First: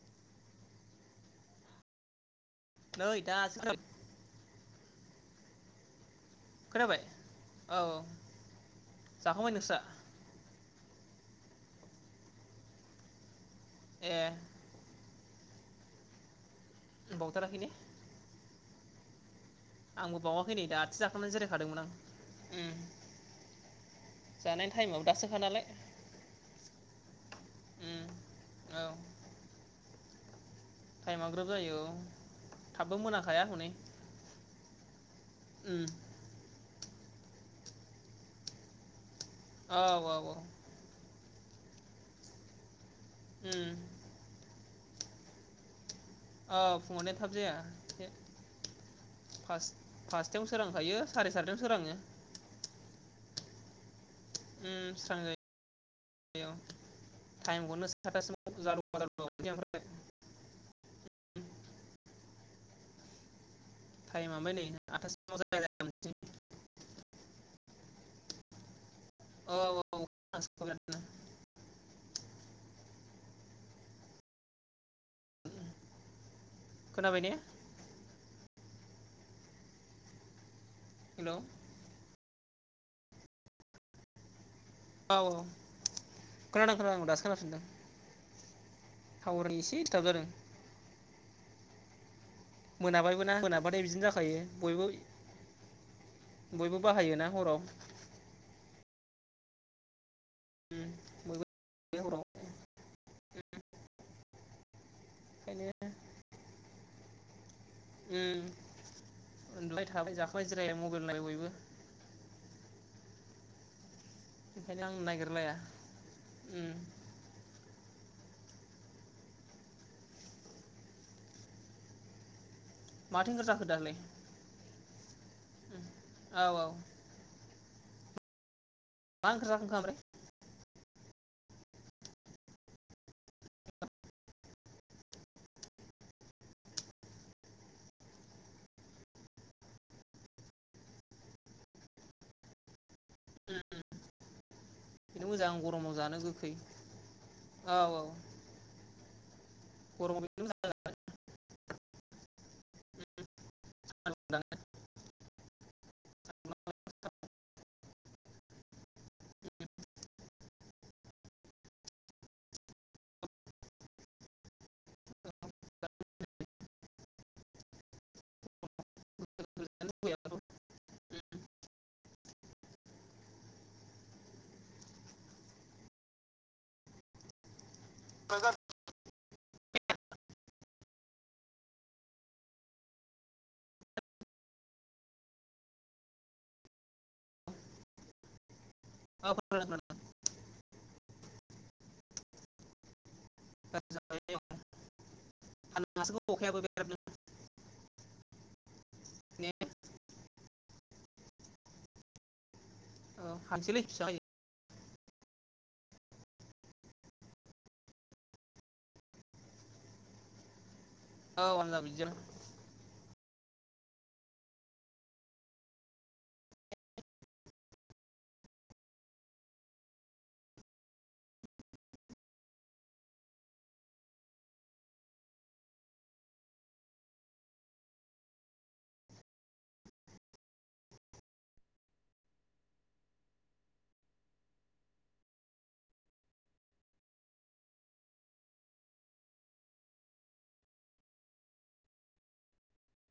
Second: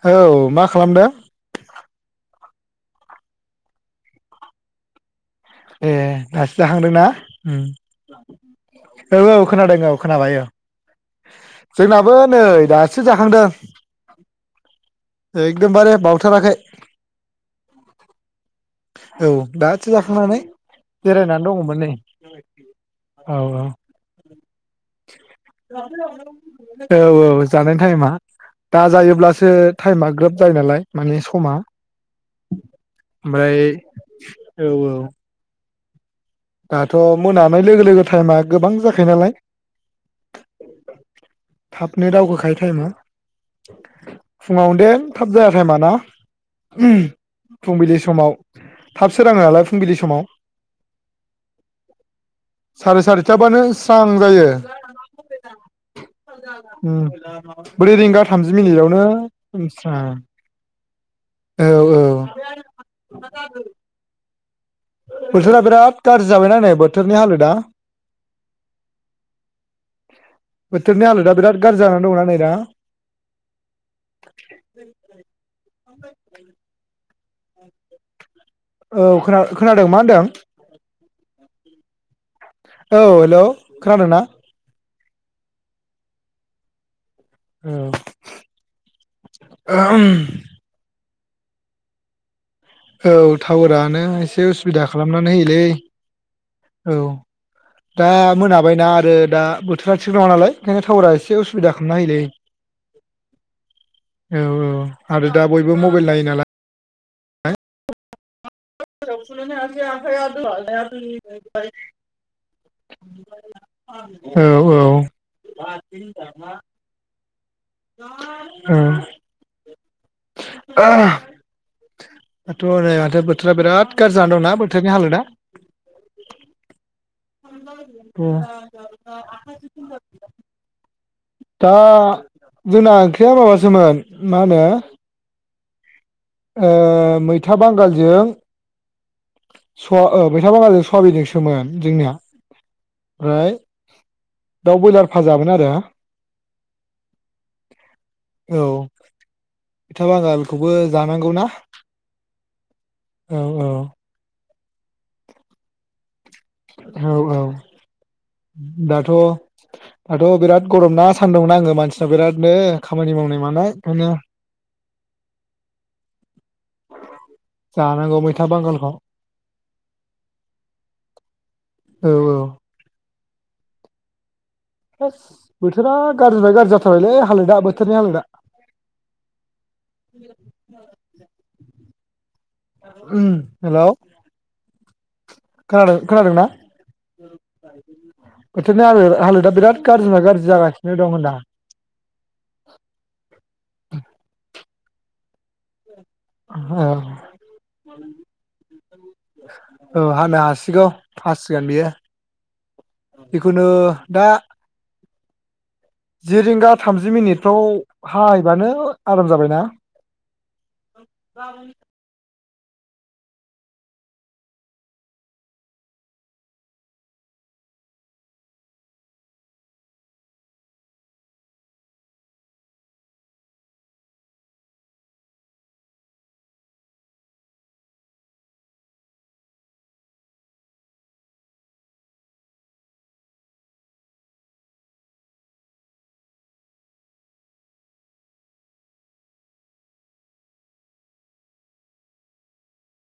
औ मा खालामदों नै दासो ए दासो खोनाबाय जाखांदोंना औ औ औ जाखांबाय नोंस्रा खोनादों औ खोनाबाय औ जोंनाबो नै दासो जाखांदों ए एकदमबारे बावथाराखै बावथाराखै ने औ दासो जाखांनानै नैनै दासो जाखांनानै जिरायनानै दङमोन जिरायखादोंमोन नै आं औ जानाय टाइमाव दासोखा नालाय औ औ जानाय उम टाइमा औ दा जायोब्लासो टाइमा ग्रोब जायो नालाय माने टाइमा ग्रोब समा जायो औ थाबबो मोनाखाया ओमफ्राय हनै औ औ उम दाथ' मोनानाय लोगो लोगो टाइमा गोबां जाखायो नालाय। औ औ औ थाबनो दावखो खायो टाइमा। उम फुंङाव बे थाब जायाखै मा ना? औ फुङावनो थाब जाया फुंबिलि एसे समाव थाब सोराङो फास नालाय फुंबिलि समाव। फासथायावनो सोरांखायो साराय सादथायावनो सोराङो। [unintelligible] बानोस थां जायो उम स्रां जायो औ उम टाइमखौनो ब्रै रिंगा सातथासिमाव थामजि जारौ मिनिटआवनो जारौ उम ओमफ्राय स्रां औ औ [unintelligible] थायमा ओमफाय नै आठथासिमाव बोथोरा बिराद जाया गाज्रि जाबायना नै बोथोरनि हालोदा औ औ खोनादों बोथोरनि हालोदा बिराद गाज्रि जानानै दंना नै दा। [unintelligible] [unintelligible] खोनाबाय ने? औ खोना-खोनादों मा होनदों? हेलौ औ हेलौ खोनादों ना? औ खोनादों खोनादों दासो खोनाफिनदों औ टावारनि एसे दिसथाब जादों। औ मोनाबायबो ना मोनाबाथाय टावारानो बिदिनो जाखायो एसे बयबो उसुबिदा खालामनानै होयोलै बयबो औ बाहायोना हराव दा मोनाबायना रो दा बोथोरा थिग नङा नालाय ओखायनो टावारा एसे बयबो उसुबिदा नायलै हराव औ औ आरो दा ओंखायनो बयबो मबायल नायो नालाय। उन्दुबाय थाबाय जाखाबाय जिरायबाय मबाइल नायबाय बयबो [unintelligible] औ औ बेखायनो आं नायगिरलाया उम ओ दाथ' नै माथो ओंख्रि बोथोरा जाखो दालाय बिराद गाज्रि जाना दंना बो थोरनि हालोदा औ औ [unintelligible] मा ओंख्रि जाखांखो ओमफ्राय दा जोंना ओंख्रिया माबासोमोन मा होनो ओ मैथा बांगालजों स ओ बैथा बांगालजों सबिनजोंसोमोन जोंनिया ओमफ्राय दाउ ब्रयलार बेनो मोजां फाजामोन आरो गरमाव जानो गोखै औ औ औ फिथा गरमाव बेनो बांगालखौबो जाना औ औ। [unintelligible] औ औ। दाथ' दाथ' बिराद गरम ना सान्दुं नाङो मानसिनाव बिरादनो खामानि मावनाय मानाय ओंखायनो जानांगौ मैथा बांगालखौ औ औ। [inaudible] थोस बोथोरा गाज्रिनि गाज्रि जाथारबायलै हालोदा बो थोरनि हालोदा [unintelligible] उम हेल'‌। खोनादों खोनादों ना? बोथोरनि हालोद हालोदा बिराद गाज्रिनिफ्राय गाज्रि जागासिनो दं होनदो आं। [inaudible] [unintelligible] औ अखायाबो बिराद औ हानो हासिगौ। हासिगोन बियो। बेखौनो हानोसैलै फिसा दा जायो जि रिंगा थामजि मिनिटफ्राव हायोबानो आराम जाबायना। औ अनला बिजों